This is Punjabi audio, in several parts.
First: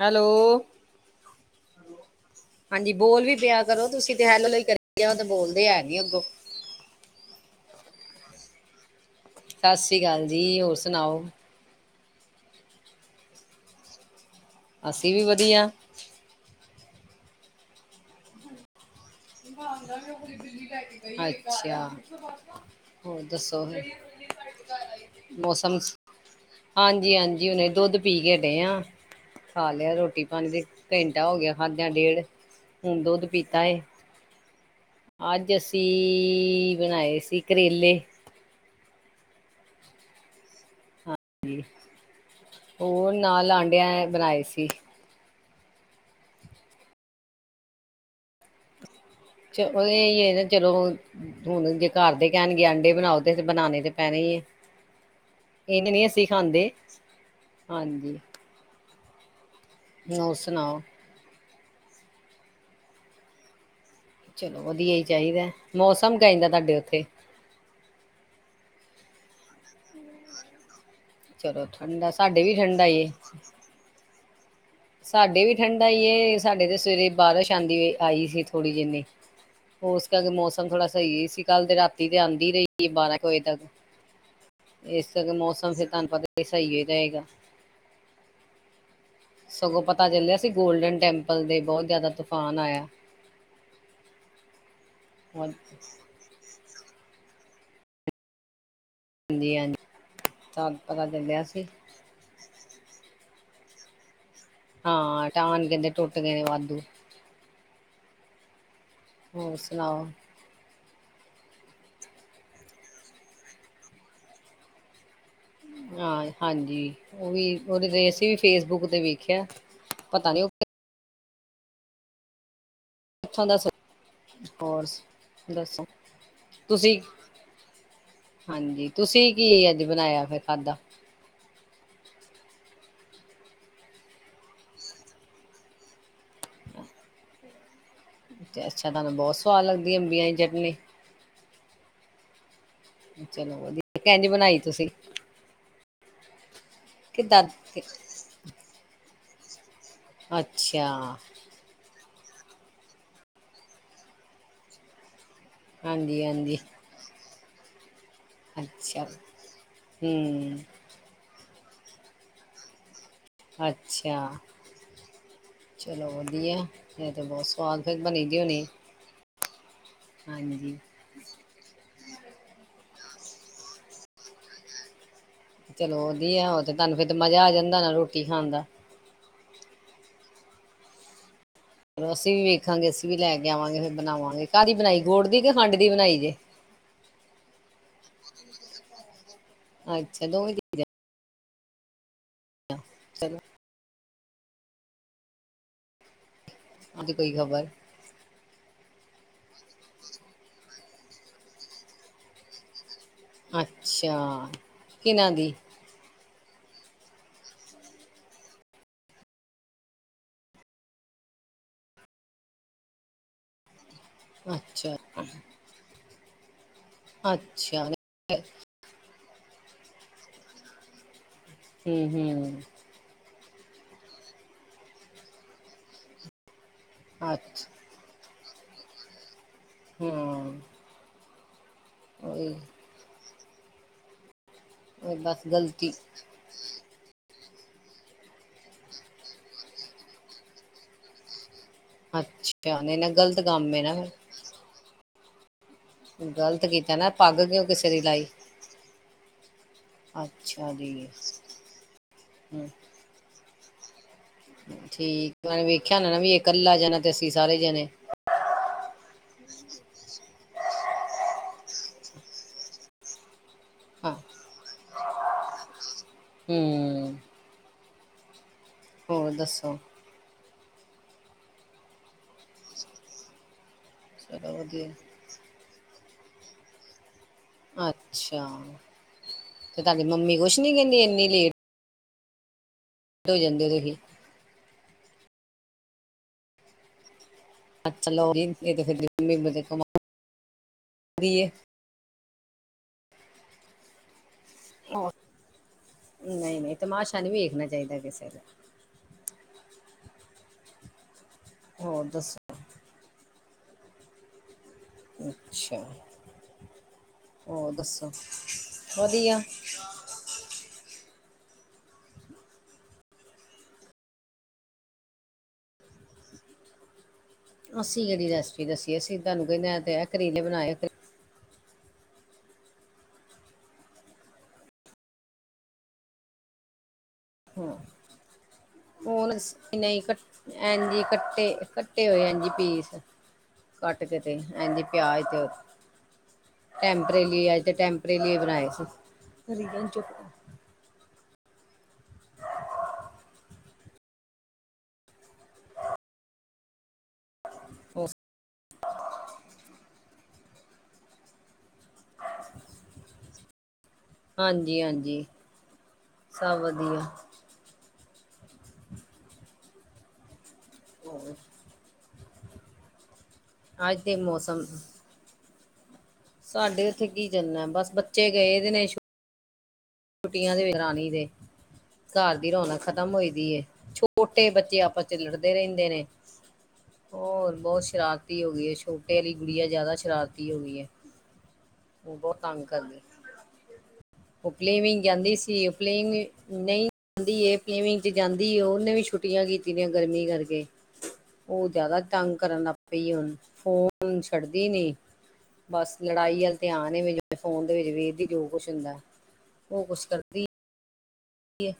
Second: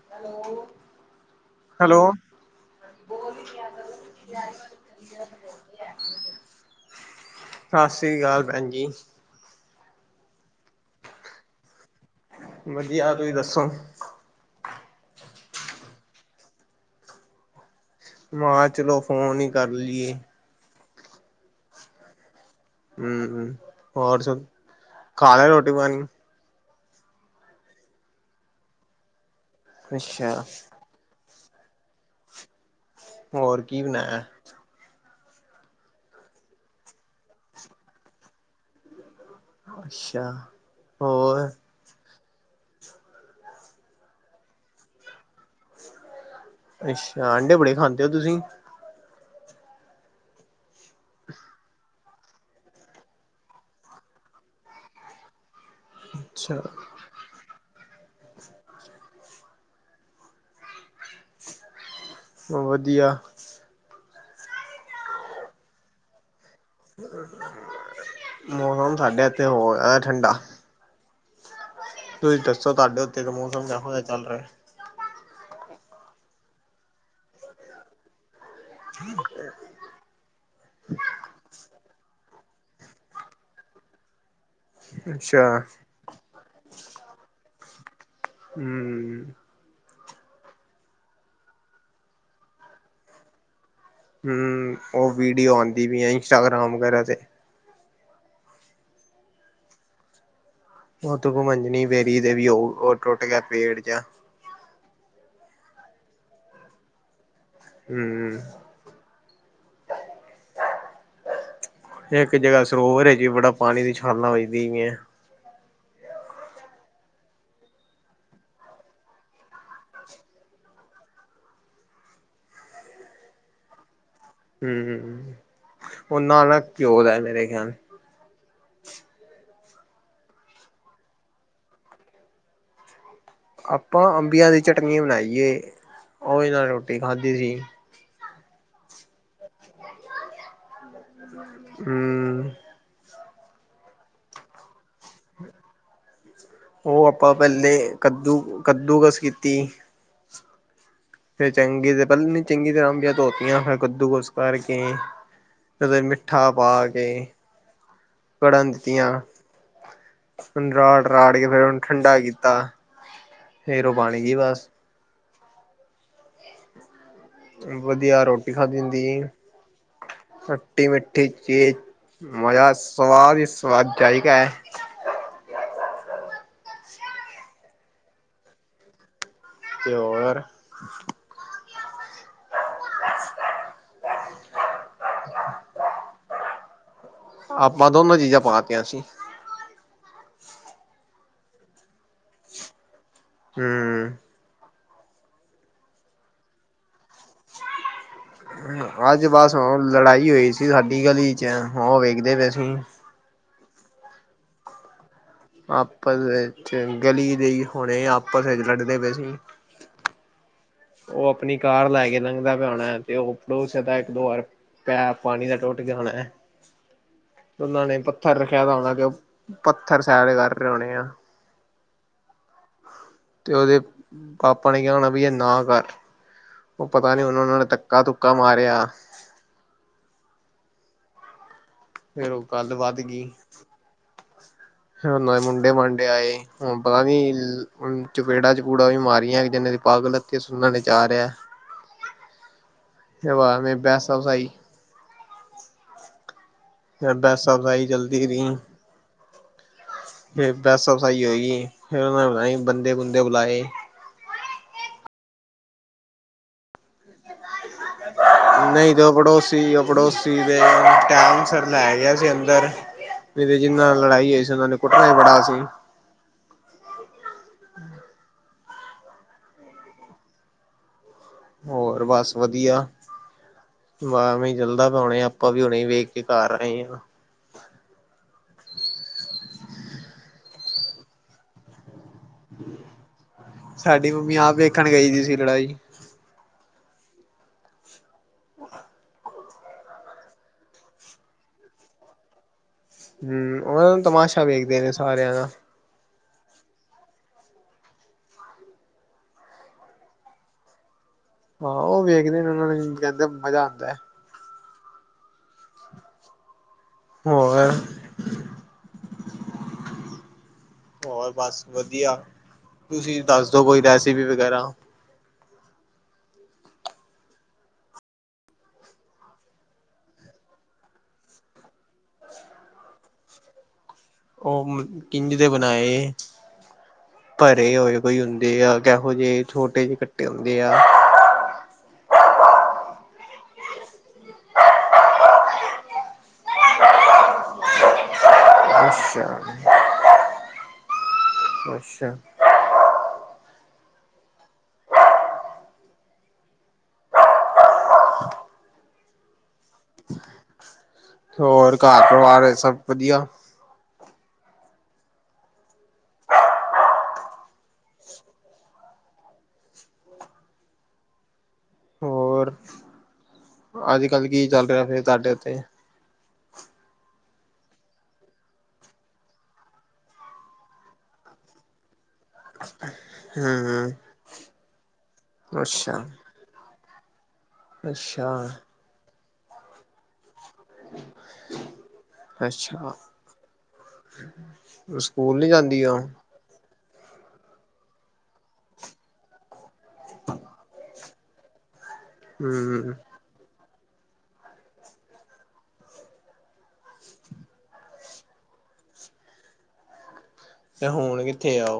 ਹੈਲੋ। ਹੈਲੋ ਹਾਂਜੀ, ਬੋਲ ਵੀ ਪਿਆ ਕਰੋ ਤੁਸੀਂ ਤੇ ਹੈਲੋ ਕਰੀ ਤੇ ਬੋਲਦੇ ਐ ਨੀ ਅੱਗੋਂ। ਸਤਿ ਸ੍ਰੀ ਅਕਾਲ ਭੈਣ ਜੀ। ਸਤਿ ਸ੍ਰੀ ਅਕਾਲ ਜੀ ਹੋਰ ਸੁਣਾਓ? ਵਧੀਆ ਤੁਸੀਂ ਦੱਸੋ? ਅਸੀਂ ਵੀ ਵਧੀਆ। ਮਾਂ ਚਲੋ ਫੋਨ ਹੀ ਕਰ ਲਈਏ ਅੱਛਾ। ਹੋਰ ਹਮ ਦੱਸੋ ਫਿਰ ਹੋਰ ਸੁ ਖਾ ਲਿਆ ਰੋਟੀ ਮੌਸਮ ਪਾਣੀ ਹਾਂਜੀ ਹਾਂਜੀ ਹੁਨੇ ਦੁੱਧ ਪੀ ਕੇ ਹਟੇ ਆ ਖਾ ਲਿਆ ਰੋਟੀ ਅੱਛਾ ਪਾਣੀ ਦੇ ਘੰਟਾ ਹੋ ਗਿਆ ਖਾਦਿਆਂ ਡੇਢ ਹੁਣ ਦੁੱਧ ਹੋਰ ਪੀਤਾ ਏ। ਕੀ ਬਣਾਇਆ ਅੱਜ ਅਸੀਂ ਬਣਾਏ ਸੀ ਕਰੇਲੇ। ਅੱਛਾ। ਹੋਰ ਉਹ ਨਾਲ ਆਂਡਿਆਂ ਬਣਾਏ ਸੀ। ਅੱਛਾ ਅਂਡੇ ਬੜੇ ਖਾਂਦੇ ਹੋ ਤੁਸੀਂ। ਚਲ ਇਹ ਨਾ ਚਲੋ ਹੁਣ ਜੇ ਘਰ ਦੇ ਕਹਿਣਗੇ ਆਂਡੇ ਬਣਾਓ ਤੇ ਬਣਾਉਣੇ ਤੇ ਪੈਣੇ ਹੀ ਹੈ। ਇਹ ਤੇ ਨੀ ਅਸੀਂ ਅੱਛਾ ਖਾਂਦੇ ਹਾਂਜੀ। ਹੋਰ ਸੁਣਾਓ? ਸਬ ਵਧੀਆ। ਚਲੋ ਵਧੀਆ ਹੀ ਚਾਹੀਦਾ ਮੌਸਮ ਕਹਿੰਦਾ ਤੁਹਾਡੇ ਉੱਥੇ ਮੌਸਮ ਸਾਡੇ ਇੱਥੇ ਹੋ ਰਿਹਾ ਠੰਡਾ। ਚਲੋ ਠੰਡਾ ਤੁਸੀਂ ਸਾਡੇ ਵੀ ਦੱਸੋ ਠੰਡਾ ਤੁਹਾਡੇ ਹੀ ਹੈ। ਉੱਤੇ ਦਾ ਮੌਸਮ ਚੱਲ ਰਿਹਾ ਚਲ ਰਿਹਾ। ਸਾਡੇ ਵੀ ਠੰਢਾ ਹੀਈ ਏ ਸਾਡੇ ਤੇ ਸਵੇਰੇ ਬਾਰਿਛ ਆਉਦੀ ਆਈ ਸੀ ਥੋੜ੍ਹੀ ਜਿਨੀ। ਉਸ ਕਰਕੇ ਮੌਸਮ ਥੋੜਾ ਸਹੀ ਸੀ ਕੱਲ ਤੇ ਰਾਤੀ ਤੇ ਆਉਂਦੀ ਰਹੀ ਬਾਰਾਂ ਵਜੇ ਤੱਕ। [inaudible] ਇਸ ਤਰ੍ਹਾਂ ਅੱਛਾ ਮੌਸਮ ਫਿਰ ਤੁਹਾਨੂੰ ਪਤਾ ਸਹੀ ਹੀ ਰਹੇਗਾ। ਹਮ। ਸਗੋਂ ਪਤਾ ਚੱਲਿਆ ਸੀ ਗੋਲਡਨ ਟੈਂਪਲ ਦੇ ਬਹੁਤ ਜਿਆਦਾ ਤੂਫਾਨ ਆਇਆ। ਹਮ ਉਹ ਵੀਡੀਓ ਆਇਆ। ਆਉਂਦੀ ਵੀ ਹੈ ਇੰਸਟਾਗ੍ਰਾਮ ਵਗੈਰਾ ਤੇ। ਹਾਂਜੀ ਹਾਂਜੀ ਪਤਾ ਉਹ ਤ ਦੁੱਖ ਚੱਲਿਆ ਸੀ ਭਜਣੀ ਬੇਰੀ ਦੇ ਵੀ ਉਹ ਉਹ ਟੁੱਟ ਗਿਆ ਪੇੜ ਜ! ਹਾਂ ਟਾਹਣ ਕਹਿੰਦੇ ਟੁੱਟ ਗਏ ਨੇ ਵਾਧੂ ਹਮਮ। ਹੋਰ ਸੁਣਾਓ? ਇੱਕ ਜਗ੍ਹਾ ਸਰੋਵਰ ਚ ਵੀ ਬੜਾ ਪਾਣੀ ਦੀ ਛਾਲਾ ਵਜਦਿਆ। ਹਾਂ ਹਾਂਜੀ। ਉਹ ਵੀ ਉਹਦੇ ਅਸੀਂ ਵੀ ਫੇਸਬੁੱਕ ਤੇ ਵੇਖਿਆ। ਪਤਾ ਨੀ ਉਹ ਕਿੱਥੋਂ ਦਾ ਹੋਰ ਹਮ, ਦੱਸੋ ਉਹਨਾਂ ਨਾ ਤੁਸੀਂ ਘਓ ਦਾ ਮੇਰੇ ਖਿਆਲ ਹਾਂਜੀ, ਤੁਸੀਂ ਕੀ ਅੱਜ ਬਣਾਇਆ ਫਿਰ ਖਾਧਾ ਆਪਾਂ ਅੰਬੀਆਂ ਦੀ ਚਟਨੀ ਬਣਾਈਏ, ਉਹਦੇ ਨਾਲ ਰੋਟੀ ਖਾਧੀ ਸੀ। ਜੈਸਾ ਤੁਹਾਨੂੰ ਬਹੁਤ ਸਆਦ ਲੱਦੀ ਅੰਬੀਆਂ ਦੀ ਚਟਨੀ? ਹਮ। ਚਲੋ ਵਧੀਆ, ਕਿੰਝ ਬਣਾਈ ਤੁਸੀਂ? ਉਹ ਆਪਾਂ ਕਿੱਦਾਂ ਪਹਿਲੇ ਕੱਦੂ ਕੱਦੂਕਸ ਕੀਤੀ। ਅੱਛਾ। ਫਿਰ ਚੰਗੀ ਤੇ ਪਹਿਲੇ ਨੀ ਚੰਗੀ ਤਰ੍ਹਾਂ ਅੰਬੀਆਂ ਧੋਤੀਆਂ ਫਿਰ ਕੱਦੂਕੱਸ ਕਰਕੇ ਕਦੇ ਹਾਂਜੀ ਮਿੱਠਾ ਹਾਂਜੀ ਪਾ ਕੇ ਕੜਨ ਅੱਛਾ ਦਿੱਤੀਆਂ। ਹੂੰ ਉਹਨੂੰ ਰਾੜ-ਰਾੜ ਕੇ ਫੇਰ ਉਹਨੂੰ ਠੰਡਾ ਕੀਤਾ। ਫੇਰ ਉਹ ਬਣ ਅੱਛਾ ਗਈ ਬੱਸ। ਚਲੋ ਵਧੀਆ, ਇਹ ਤੇ ਬਹੁਤ ਸਵਾਦ ਫਿਰ ਬਣੀ ਦੀ ਹੋਣੀ। ਦੀਨ ਹਾਂਜੀ ਖੱਟੀ -ਮਿੱਠੀ। ਤੇ ਜੇ ਮਜ਼ਾ ਸਵਾਦ ਹੀ ਸਵਾਦ ਜਾਇਕਾ। ਚਲੋ ਵਧੀਆ, ਉਹ ਤੇ ਤੁਹਾਨੂੰ ਫਿਰ ਤੇ ਮਜ਼ਾ ਆ ਜਾਂਦਾ ਨਾ ਰੋਟੀ ਖਾਣ ਦਾ। ਤੇ ਹੋਰ ਚਲੋ ਅਸੀ ਵੀ ਵੇਖਾਂਗੇ। ਅਸੀਂ ਵੀ ਲੈ ਕੇ ਆਵਾਂਗੇ, ਫਿਰ ਬਣਾਵਾਂਗੇ ਕਾਹਦੀ ਬਣਾਈ ਗੋੜ ਦੀ ਕੇ ਖੰਡ ਦੀ ਬਣਾਈ ਜੇ? ਆਪਾਂ ਦੋਨਾਂ ਚੀਜ਼ਾਂ ਪਾ ਤੀਆਂ ਸੀ। ਅੱਛਾ ਦੋਵੇਂ ਦੀ ਚਲੋ ਹੂੰ ਅੱਗੇ ਕੋਈ ਖ਼ਬਰ? ਅੱਜ, ਬਸ ਉਹ ਲੜਾਈ ਹੋਈ ਸੀ ਸਾਡੀ ਗਲੀ'ਚ ਉਹ ਵੇਖਦੇ ਪਏ ਸੀ। ਅੱਛਾ, ਕਿਨਾਂ ਦੀ? ਆਪਸ ਵਿੱਚ, ਗਲੀ ਦੇ ਹੀ ਹੋਣੇ ਆਪਸ ਵਿੱਚ ਲੜਦੇ ਪਏ ਸੀ। ਉਹ ਆਪਣੀ ਕਾਰ ਲੈ ਕੇ ਲੰਘਦਾ ਪਿਆ ਹੋਣਾ, ਤੇ ਉਹ ਪੜੋਸ ਦੋ ਵਾਰ, ਅੱਛਾ ਪੈਪ ਪਾਣੀ ਦਾ ਟੁੱਟ ਗਿਆ ਹੋਣਾ ਅੱਛਾ ਉਹਨਾਂ ਨੇ ਪੱਥਰ ਰੱਖਿਆ ਦਾ ਹੋਣਾ ਕਿ ਉਹ ਪੱਥਰ ਸਾਈਡ'ਚ ਕਰ ਰਹੇ ਹੋਣੇ ਆ। ਹੂੰ ਹੂੰ ਤੇ ਉਹਦੇ ਪਾਪਾ ਨੇ ਕਿਹਾ ਹੋਣਾ ਬਈ ਇਹ ਨਾ ਕਰ, ਉਹ ਪਤਾ ਨੀ ਹੁਣ ਉਹਨਾਂ ਨੇ ਅੱਛਾ ਧ ਧੱਕਾ -ਧੁੱਕਾ ਮਾਰਿਆ। ਹੂੰ ਫੇਰ ਉਹ ਉਹੀ ਗੱਲ ਵੱਧ ਗਈ। ਫੇਰ ਉਹੀ ਓਹਨਾ ਦੇ ਬਸ ਮੁੰਡੇ ਗਲਤੀ -ਮੰਡੇ ਆਏ। ਹੁਨ ਪਤਾ ਨੀ ਚਪੇੜਾ-ਚਪੂੜਾ ਵੀ ਮਾਰੀਆਂ ਇਕ ਤੇ ਪੱਗ ਲੱਥੀ ਸੁਣਨ 'ਚ ਆ ਰਿਹਾ। ਅੱਛਾ, ਧਿਆਨ ਏ ਗ਼ਲਤ ਕੰਮ ਐਵੇਂ ਹੈ ਨਾ ਫੇਰ। ਬਹਿਸਾ ਵਸਾਈ ਗ਼ਲਤ ਕੀਤਾ ਨਾ, ਪੱਗ ਬਹਿਸਾ ਕਿਉਂ ਵਸਾਈ ਕਿਸੇ ਦੀ ਚਲਦੀ ਲਾਈ। ਰਹੀ ਫਿਰ ਅੱਛਾ ਬਹਿਸਾ ਜੀ -ਬਸਾਹੀ ਹੋਈ, ਫਿਰ ਉਹਨਾਂ ਨੇ ਪਤਾ ਨੀ ਬੰਦੇ-ਬੁੰਦੇ ਬੁਲਾਏ। ਠੀਕ, ਉਹਨਾ ਵੇਖਿਆ ਹੋਨਾ ਨਾ ਵੀ ਇਹ ਕੱਲਾ ਜਣਾ ਤੇ ਅਸੀਂ ਸਾਰੇ ਜਣੇ। ਨਹੀਂ ਤੇ, ਉਹ ਪੜੋਸੀ ਉਹ ਪੜੋਸੀ ਦੇ ਟਾਈਮ ਸਿਰ ਲੈ ਗਿਆ ਸੀ ਅੰਦਰ। ਨਹੀਂ ਤੇ, ਜਿਹਨਾਂ ਨਾਲ ਹਾਂ ਲੜਾਈ ਹੋਈ ਸੀ, ਉਹਨਾ ਨੇ ਕੁੱਟਿਆ ਹੀ ਬੜਾ ਸੀ। ਹੂੰ ਹੋਰ ਦੱਸੋ? ਹੋਰ ਬਸ ਵਧੀਆ ਐਵੈਂ ਚਲੋ ਹੀ ਚਲਦਾ ਵਧੀਆ ਪਿਆ ਹੁਣੇ ਆਪਾਂ ਵੀ ਹੁਣੇ ਵੇਖ ਕੇ ਘਰ ਆਏ ਹਾਂ। ਅੱਛਾ, ਤੇ ਤੁਹਾਡੀ ਮੰਮੀ ਕੁਛ ਨੀ ਕਹਿੰਦੀ ਇਨੀ ਲੇਟ? ਹੋ ਜਾਂਦੇ ਹੋ ਤੁਸੀਂ ਸਾਡੀ ਮੰਮੀ ਆਪ ਵੇਖਣ ਗਈ ਦੀ ਸੀ ਲੜਾਈ। ਅੱਛਾ ਲਓ [unintelligible] ਦੀ ਏ ਹੂਮ ਓਹ ਨਾਂ ਤਮਾਸ਼ਾ ਵੇਖਦੇ ਨੇ ਸਾਰਿਆਂ ਦਾ। ਨਹੀਂ -ਨਹੀਂ ਤਮਾਸ਼ਾ ਨੀ ਵੇਖਨਾ ਚਾਹੀਦਾ ਕਿਸੇ ਦਾ। ਹਾਂ ਓਹ ਹੋਰ ਵੇਖਦੇ ਨੇ, ਦੱਸੋ ਓਹਨਾ ਨੂੰ ਕਹਿੰਦੇ ਮਜ਼ਾ ਆਂਦਾ ਐ। ਅੱਛਾ ਹੋਰ ਦੱਸੋ? ਵਧੀਆ। ਹੋਰ ਬਸ ਵਧੀਆ, ਤੁਸੀਂ ਦੱਸਦੋ ਕੋਈ ਰੈਸਪੀ ਵਗੈਰਾ? ਅਸੀਂ ਕੇਹੜੀ ਰੈਸਪੀ ਦੱਸੀਏ, ਅਸੀ ਤੁਹਾਨੂੰ ਕਹਿਨੇ ਤੇ ਆ ਕਰੇਲੇ ਬਣਾਏ ਐ ਕਰ ਓਹ ਹੂਨ ਕਿੰਝ ਦੇ ਬਨਾਏ? [inaudible] ਭਰੇ ਹੋਏ ਕੋਈ ਹੁੰਦੇ ਆ। ਕਿਹੋ ਓ ਨਹੀਂ ਜਿਹੇ ਅਸੀ ਛੋਟੇ ਜਿਹੇ ਨਈ ਕੱਟੇ ਕਟ ਹੁੰਦੇ ਆ। ਐੰਨ-ਜੀ ਕੱਟੇ, ਕਟ ਕਟੇ ਹੋਏ ਐਂਜ ਈ ਪੀਸ [inaudible] ਕੱਟ ਕੇ-ਤੇ ਐਂਜੀ ਪਿਆਜ ਤੇ ਓ ਟੈਂਪਰੇਲੀ ਅਜ ਤੇ ਟੈਂਪਰੇਲੀ ਬਨਾਏ ਸੀ। ਅੱਛਾ [unintelligible] ਅੱਛਾ। ਹੋਰ ਘਰ-ਪਰਿਵਾਰ ਏਚ ਸਭ ਵਧੀਆ? ਹਾਂਜੀ-ਹਾਂਜੀ ਸਭ ਵਧੀਆ। [inaudible] ਅੱਜ ਦੇ ਅੱਜ-ਕੱਲ੍ਹ ਕੀ ਮੌਸਮ ਚੱਲ ਰਿਆ ਫੇਰ ਤੁਹਾਡੇ ਉੱਥੇ? ਸਾਡੇ ਉੱਥੇ ਕੀ ਚੱਲਨੈ ਬਸ ਬੱਚੇ ਗਏ ਦੇ ਨੇ ਛੁ ਟੀਆਂ [unintelligible] ਦੇ ਘਰ ਦੀ ਰੌਨਕ ਖਤਮ ਹੋਈ ਦੀ ਏ, ਹੂੰ। ਛੋਟੇ ਬੱਚੇ ਆਪਸ ਚ ਲੜਦੇ ਰੈਂਦੇ ਅੱਛਾ, ਨੇ ਹੋਰ ਬੋ ਅੱਛਾ, ਸ਼ਰਾਰਤੀ ਹੋ ਗਈ ਏ, ਛੋਟੇ ਆਲੀ ਗੁੜੀਆ ਜਾਦਾ ਸ਼ਰਾਰਤੀ ਹੋਗੀ ਐ। ਓ ਬੋਤ ਤੰਗ ਅੱਛਾ ਕਰਦੇ ਓ ਫਲੀਵੀਂਗ ਕੈਂਦੀ ਸਕੂਲ ਨੀ ਸੀ, ਓ ਜਾਂਦੀ ਉਹ ਫਲੀਂਗ ਨਈ [inaudible] ਜਾਂਦੀ ਏ, ਫੀਵੀਂਗ ਚ ਜਾਂਦੀ ਏ ਓ ਓਨੇ ਵੀ ਛੁੱਟੀਆਂ ਕੀਤੀ ਦੀਆਂ ਗਰਮੀ ਕਰਕੇ। [inaudible] ਓ ਜਾਦਾ ਤੰਗ ਕਰਨ ਲੱਗ ਹੂੰ ਪਈ ਏ ਹੁਨ ਫੋਨ ਛੱਡਦੀ ਨੀ ਬਸ ਲੜਾਈ ਅੱਲ ਧਿਆਨ ਏ [unintelligible] ਫੋਨ ਦੇ ਵਿੱਚ ਵੇਖਦੀ ਜੋ ਕੁਛ ਹੁੰਦੈ। ਓ ਕੁਛ ਕਰਦੀ ਤੇ ਹੁਣ ਕੀ [unintelligible]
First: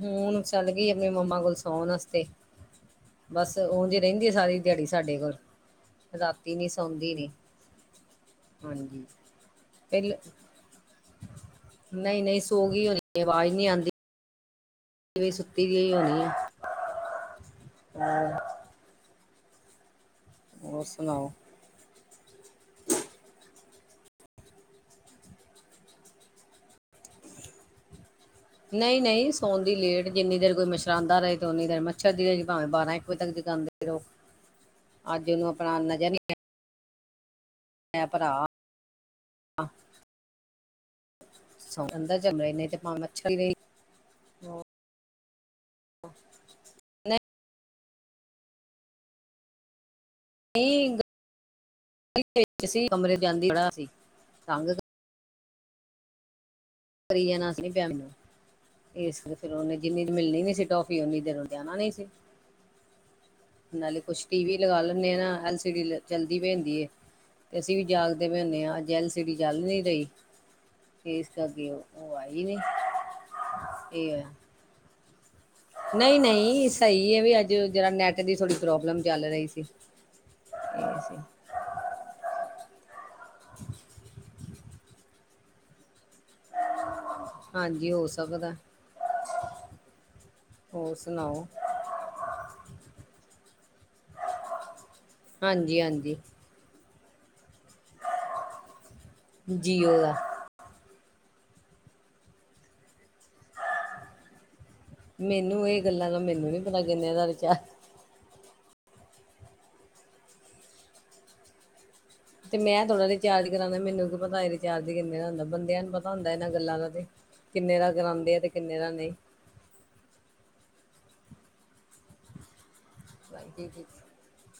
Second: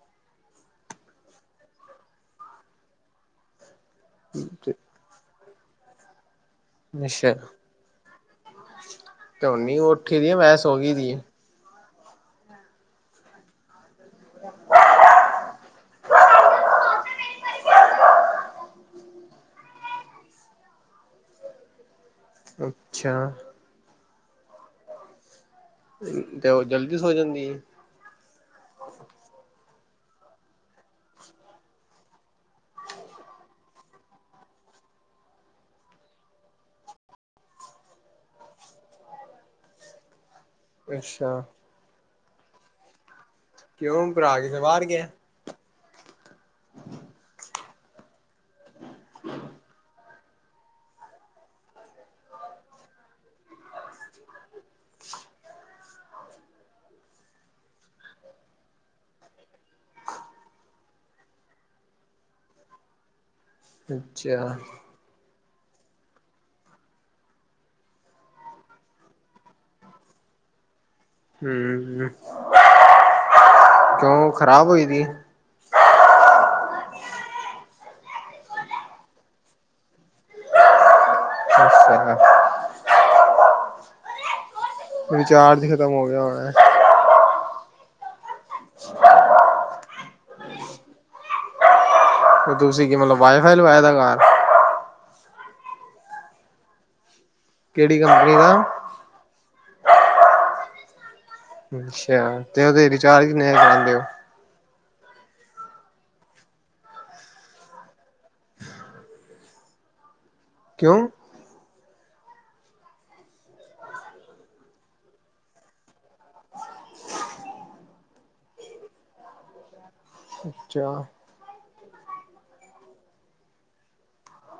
ਹੂਨ ਚੱਲਗੀ ਆਪਨੀ ਮੰਮਾ ਕੋਲ ਸੌਨ ਆਸਤੇ। ਬਸ ਓਂਜ ਰੈਂਦੀ ਏ ਸਾਰੀ ਦਿਹਾੜੀ ਸਾਡੇ ਕੋਲ ਰਾਤੀ ਨੀ ਸੌਂਦੀ ਨੀ। ਅੱਛਾ ਹਾਂਜੀ ਤੇ ਹੁਣ ਨੀ ਪੈਲ ਉੱਠੀ ਦੀ ਆ, ਮੈਂ ਸੋ ਗਈ ਦੀ ਆ। ਨਈ-ਨਈ ਸੌਗੀ ਹੋਨੀ ਏ, ਆਵਾਜ਼ ਨੀ ਆਂਦੀ [inaudible] [unintelligible] ਸੁੱਤੀ ਦੀ [unintelligible] ਹੋਨੀ ਆ। [unintelligible] ਹੋਰ ਸੁਨਾਓ? ਅੱਛਾ। ਤੇ ਓ ਜਲਦੀ ਸੋ ਜਾਂਦੀ ਏ? ਨਈ- ਨਈ ਸੌਂਂਦੀ ਲੇਟ, ਜਿੰਨੀ ਦੇਰ ਕੋਈ ਮਛਰਾਂਦਾ ਰੇ ਤੇ ਓਨੀ ਦੇਰ ਮੱਛਰ ਦੀ ਰਏਗੀ, ਭਾਵੇਂ ਬਾਰਾਂ-ਇੱਕ ਵਜੇ ਤੱਕ ਜਗਾਂਦੇ ਰੋ। [inaudible] ਅੱਜ ਉਨੂੰ ਆਪਨਾ ਨਜ਼ਰ ਨੀ ਆਯਾ [unintelligible] ਭਰਾ [inaudible] ਆ ਅੱਛਾ। ਸੌਂ ਜਾਂਦਾ ਏ [unintelligible] ਤੇ ਭਾਵੇ ਮੱਛਰ [unintelligible] ਕਿਉਂ ਭਰਾ ਕਿਤੇ ਬਾਰ ਗਿਐ? [unintelligible] ਨਈਂ [inaudible] ਕਮਰੇ [unintelligible] [unintelligible] ਏਸ [unintelligible] ਫੇਰ ਓਨੇ ਜਿੰਨੀ ਚ ਮਿਲਨੀ ਨੀ ਸੀ ਟੋਫੀ, ਉਨੀ ਦੇਰ ਓਨੇ ਜਾਨਾ ਨੀ ਸੀ। [inaudible] ਨਾਲੇ ਕੁਛ ਟੀ ਅੱਛਾ ਵੀ ਲਗਾ ਲੈਂਦੇ ਆਂ ਨਾ ਐਲ ਸੀ ਡੀ ਚੱਲਦੀ ਪਈ ਹੂੰਦੀ ਏ। ਤੇ ਅਸੀਂ ਵੀ ਜਾਗਦੇ ਪੈ ਹੁਨੇ ਹਾਂ। ਅਜ ਐਲ ਸਿਡੀ ਜਲ ਨੀ ਰਹੀ ਤੇ ਕਰਕੇ ਉਹ ਹੂੰ ਉਹ ਆਈ ਨਹੀਂ ਕਿਉ ਖ਼ਰਾਬ ਹੋਈ ਪਈ ਐ? ਨਹੀਂ-ਨਹੀਂ ਸਹੀ ਹੈ ਵੀ ਅੱਜ ਜਰਾ ਨੈਟ ਦੀ ਥੋੜੀ ਪ੍ਰੋਬਲਮ ਚੱਲ ਰਹੀ ਸੀ। [unintelligible] ਅੱਛਾ [unintelligible] [inaudible] ਰਿਚਾਰਜ ਖਤਮ ਹੋ ਗਿਆ ਹੋਇਆ। ਹਾਂਜੀ ਹੋ ਸਕਦਾ। [unintelligible] ਹੋਰ ਸੁਣਾਓ? ਤੁਸੀਂ ਕੀ ਮਤਲਬ ਵਾਈਫਾਈ ਲਵਾਏ ਦਾ ਘਾਰ? ਹਾਂਜੀ-ਹਾਂਜੀ। ਕਿਹੜੀ ਕੰਪਨੀ ਦਾ? ਜੀਓ ਦਾ। ਅੱਛਾ ਤੇ ਉਹਦੇ ਰਿਚਾਰਜ ਕਿੰਨੇ ਦਾ ਕਰਾਂਦੇ ਹੋ? ਮੈਨੂੰ ਇਹ ਗੱਲਾਂ ਦਾ ਮੈਨੂੰ ਨੀ ਪਤਾ ਕਿੰਨੇ ਦਾ ਰੀਚਾਰ- ਕਿਉਂ? ਤੇ ਮੈਂ ਥੋੜਾ ਰਿਚਾਰਜ ਕਰਾਉਦਾ ਮੈਨੂੰ ਕੀ ਪਤਾ ਰਿਚਾਰਜ ਕਿੰਨੇ ਦਾ ਹੁੰਦਾ ਬੰਦਿਆਂ ਨੂੰ ਪਤਾ ਹੁੰਦਾ ਇਹਨਾਂ ਗੱਲਾਂ ਦਾ ਤੇ। ਕਿੰਨੇ ਦਾ ਕਰਾਂਦੇ ਆ ਤੇ ਕਿੰਨੇ ਦਾ ਨਹੀਂ? ਅੱਛਾ। Ninety six.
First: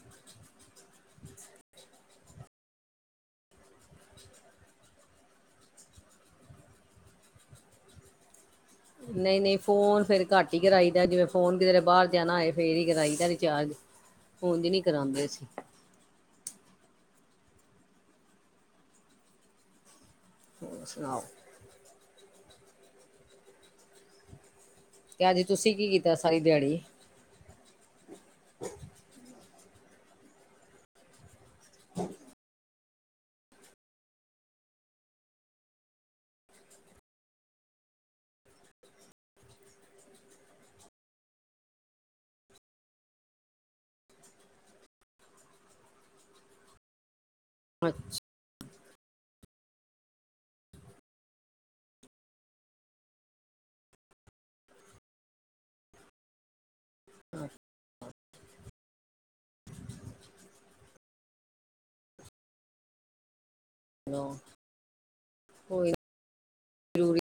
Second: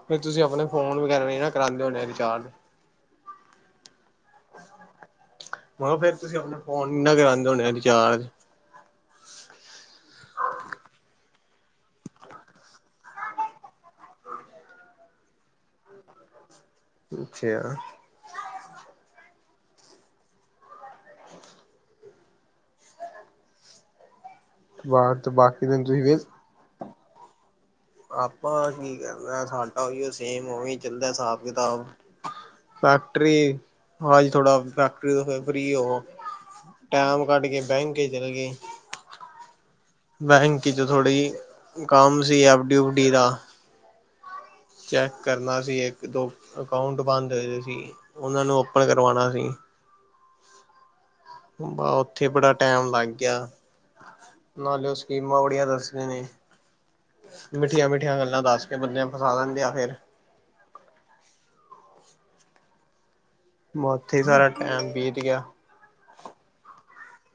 ਫੇਰ ਤੁਸੀਂ ਆਪਣੇ ਫੋਨ ਵਗੈਰਾ ਨਹੀਂ ਨਾ ਕਰਾਉਂਦੇ ਹੋਣੇ ਰਿਚਾਰਜ? ਹੁਨ ਫੇਰ ਤੁਸੀਂ ਆਪਣਾ ਫੋਨ ਨਾ ਕਰਾਉਂਦੇ ਹੋਣੇ ਰਿਚਾਰਜ? ਨਹੀਂ-ਨਹੀਂ ਫੋਨ ਫੇਰ ਘੱਟ ਹੀ ਕਰਾਈ ਦਾ ਜਿਵੇਂ ਫੋਨ ਕਿਤੇਰੇ ਬਾਹਰ ਜਾਣਾ ਹੋਏ ਫੇਰ ਹੀ ਕਰਾਈ ਦਾ ਰਿਚਾਰਜ। ਉੰਝ ਨੀ ਕਰਾਉਂਦੇ ਅਸੀਂ। ਅੱਛਾ। ਹੋਰ ਸੁਣਾਓ? ਬਾਹਰ ਤੇ ਤੋਂ ਅੱਜ ਬਾਕੀ ਤੁਸੀਂ ਦਿਨ ਕੀ ਕੀਤਾ ਸਾਰੀ ਦਿਹਾੜੀ? ਆਪਾ ਕੀ ਕਰਨਾ ਐ ਸਾਡਾ ਓਹੀਓ ਸੇਮ ਓਵੇ ਚੱਲਦਾ ਹਿਸਾਬ ਕਿਤਾਬ। ਫੈਕਟਰੀ ਆਜ ਥੋੜਾ ਫੈਕਟਰੀ ਤੋ ਫੇਰ ਫਰੀ ਹੋਵੋ। ਟੈਮ ਕੱਢ ਕੇ ਬੈਂਕ ਚੱਲੇ ਗਏ। ਬੈਂਕ ਚ' ਥੋੜੀ ਕੰਮ ਸੀ ਐਫ ਡੀ ਓਫ ਡੀ ਦਾ। ਚੈੱਕ ਕਰਨਾ ਸੀ ਇੱਕ- ਦੋ ਅਕਾਊਂਟ ਬੰਦ ਹੋਏ- ਹੋਏ ਸੀ ਅੱਛਾ ਉਹਨਾਂ ਨੂੰ, ਪਤਾ ਕਰਵਾਉਣਾ ਸੀ। ਵ ਉੱਥੇ ਬੜਾ ਟੈਮ ਲੱਗ ਗਿਆ। ਨਾਲੇ ਓ ਸਕੀਮਾਂ ਬੜੀਆਂ ਦੱਸ ਦੇ ਨੇ। ਮਿੱਠੀਆਂ-ਮਿੱਠੀਆਂ ਗੱਲਾਂ ਦੱਸ ਕੇ ਬੰਦਿਆਂ ਨੂੰ ਫਸਾ ਦਿੰਦੇ ਆ ਫੇਰ। ਬ ਉਥੇ ਚਲੋ ਸਾਰਾ ਟਾਈਮ ਬੀਤ ਗਿਆ। ਕੋਈ- ਜ਼ਰੂਰੀ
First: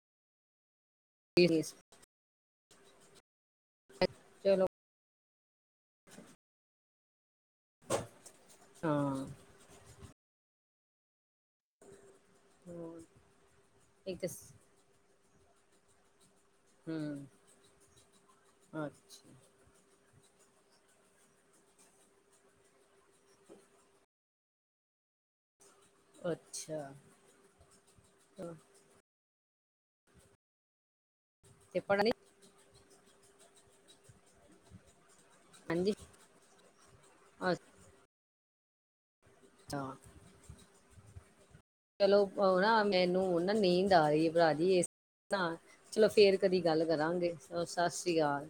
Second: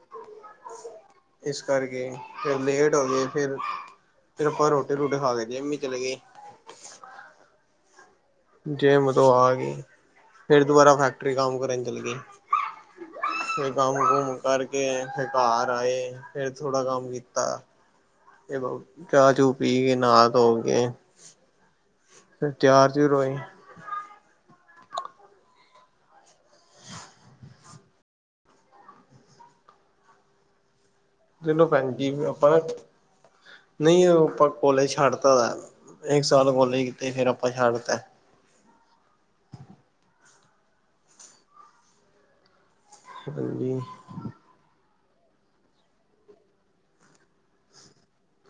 ਨੀ ਇਸ ਸੀ। ਕਰਕੇ ਫੇਰ ਲੇਟ ਹੋ ਗਏ ਫੇਰ-ਫੇਰ ਚਲੋ ਆਪਾਂ ਰੋਟੀ- ਰੂਟੀ ਖਾ ਕੇ ਜਿਮ ਚਲੇ ਗਏ। ਜਿਮ ਹਾਂ ਤੋਂ ਆ ਕੇ ਫੇਰ ਦੁਬਾਰਾ ਫੈਕਟਰੀ ਕੰਮ ਕਰਨ ਚੱਲ ਗਏ। ਹੋਰ ਫੇਰ ਇੱਕ ਤੇ ਕਮ-ਕੁਮ ਸ- ਕਰਕੇ ਫੇਰ ਘਰ ਆਏ। ਫੇਰ ਥੋੜਾ ਕੰਮ ਹੂੰ ਕੀਤਾ ਤੇ ਬ ਅੱਛ ਚਾਹ-ਚੂ' ਪੀ ਕੇ ਨਾ ਧੋ ਕੇ। ਫੇਰ ਤਿਆਰ-ਤੁਆਰ ਰੋਏ। ਅੱਛਾ। ਚਲੋ ਤੇ ਭੈਣ ਪੜ੍ਹਨ ਜੀ ਆਪਾਂ, ਨਈ ਉ ਆਪਾਂ ਕੋਲੇਜ ਛੱਡਤਾ ਦਾ ਹਾਂਜੀ ਏਕ ਸਾਲ ਕੋਲੇਜ ਕੀਤਾ ਸੀ ਫੇਰ ਆਪਾਂ ਛੱਡ ਦਿੱਤੈ। ਤਾਂ। ਚਲੋ ੳ ਨਾ ਮੈਨੂੰ ਨਾ ਹਾਂਜੀ ਨੀਂਦ ਆ ਰਈ ਭਰਾ ਇਸ ਤਾਂ, ਚਲੋ ਫੇਰ ਕਦੀ ਗੱਲ ਕਰਾਂਗੇ ਸਤਿ ਸ੍ਰੀ ਕਾਲ।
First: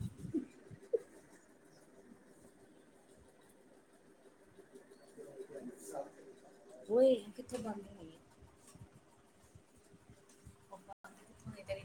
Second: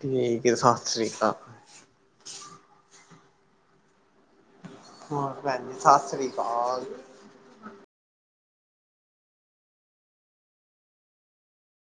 ਠੀਕ ਏ ਸਤਿ ਸ੍ਰੀ ਕਾਲ। ਹੋਰ ਭੈਣ ਜੀ ਸਤਿ ਸ੍ਰੀ ਕਾਲ। ਕਿੱਥੇ ਬਾਰਿਸ਼ ਹੋਈ ਏ। ਹਾਂ [unintelligible]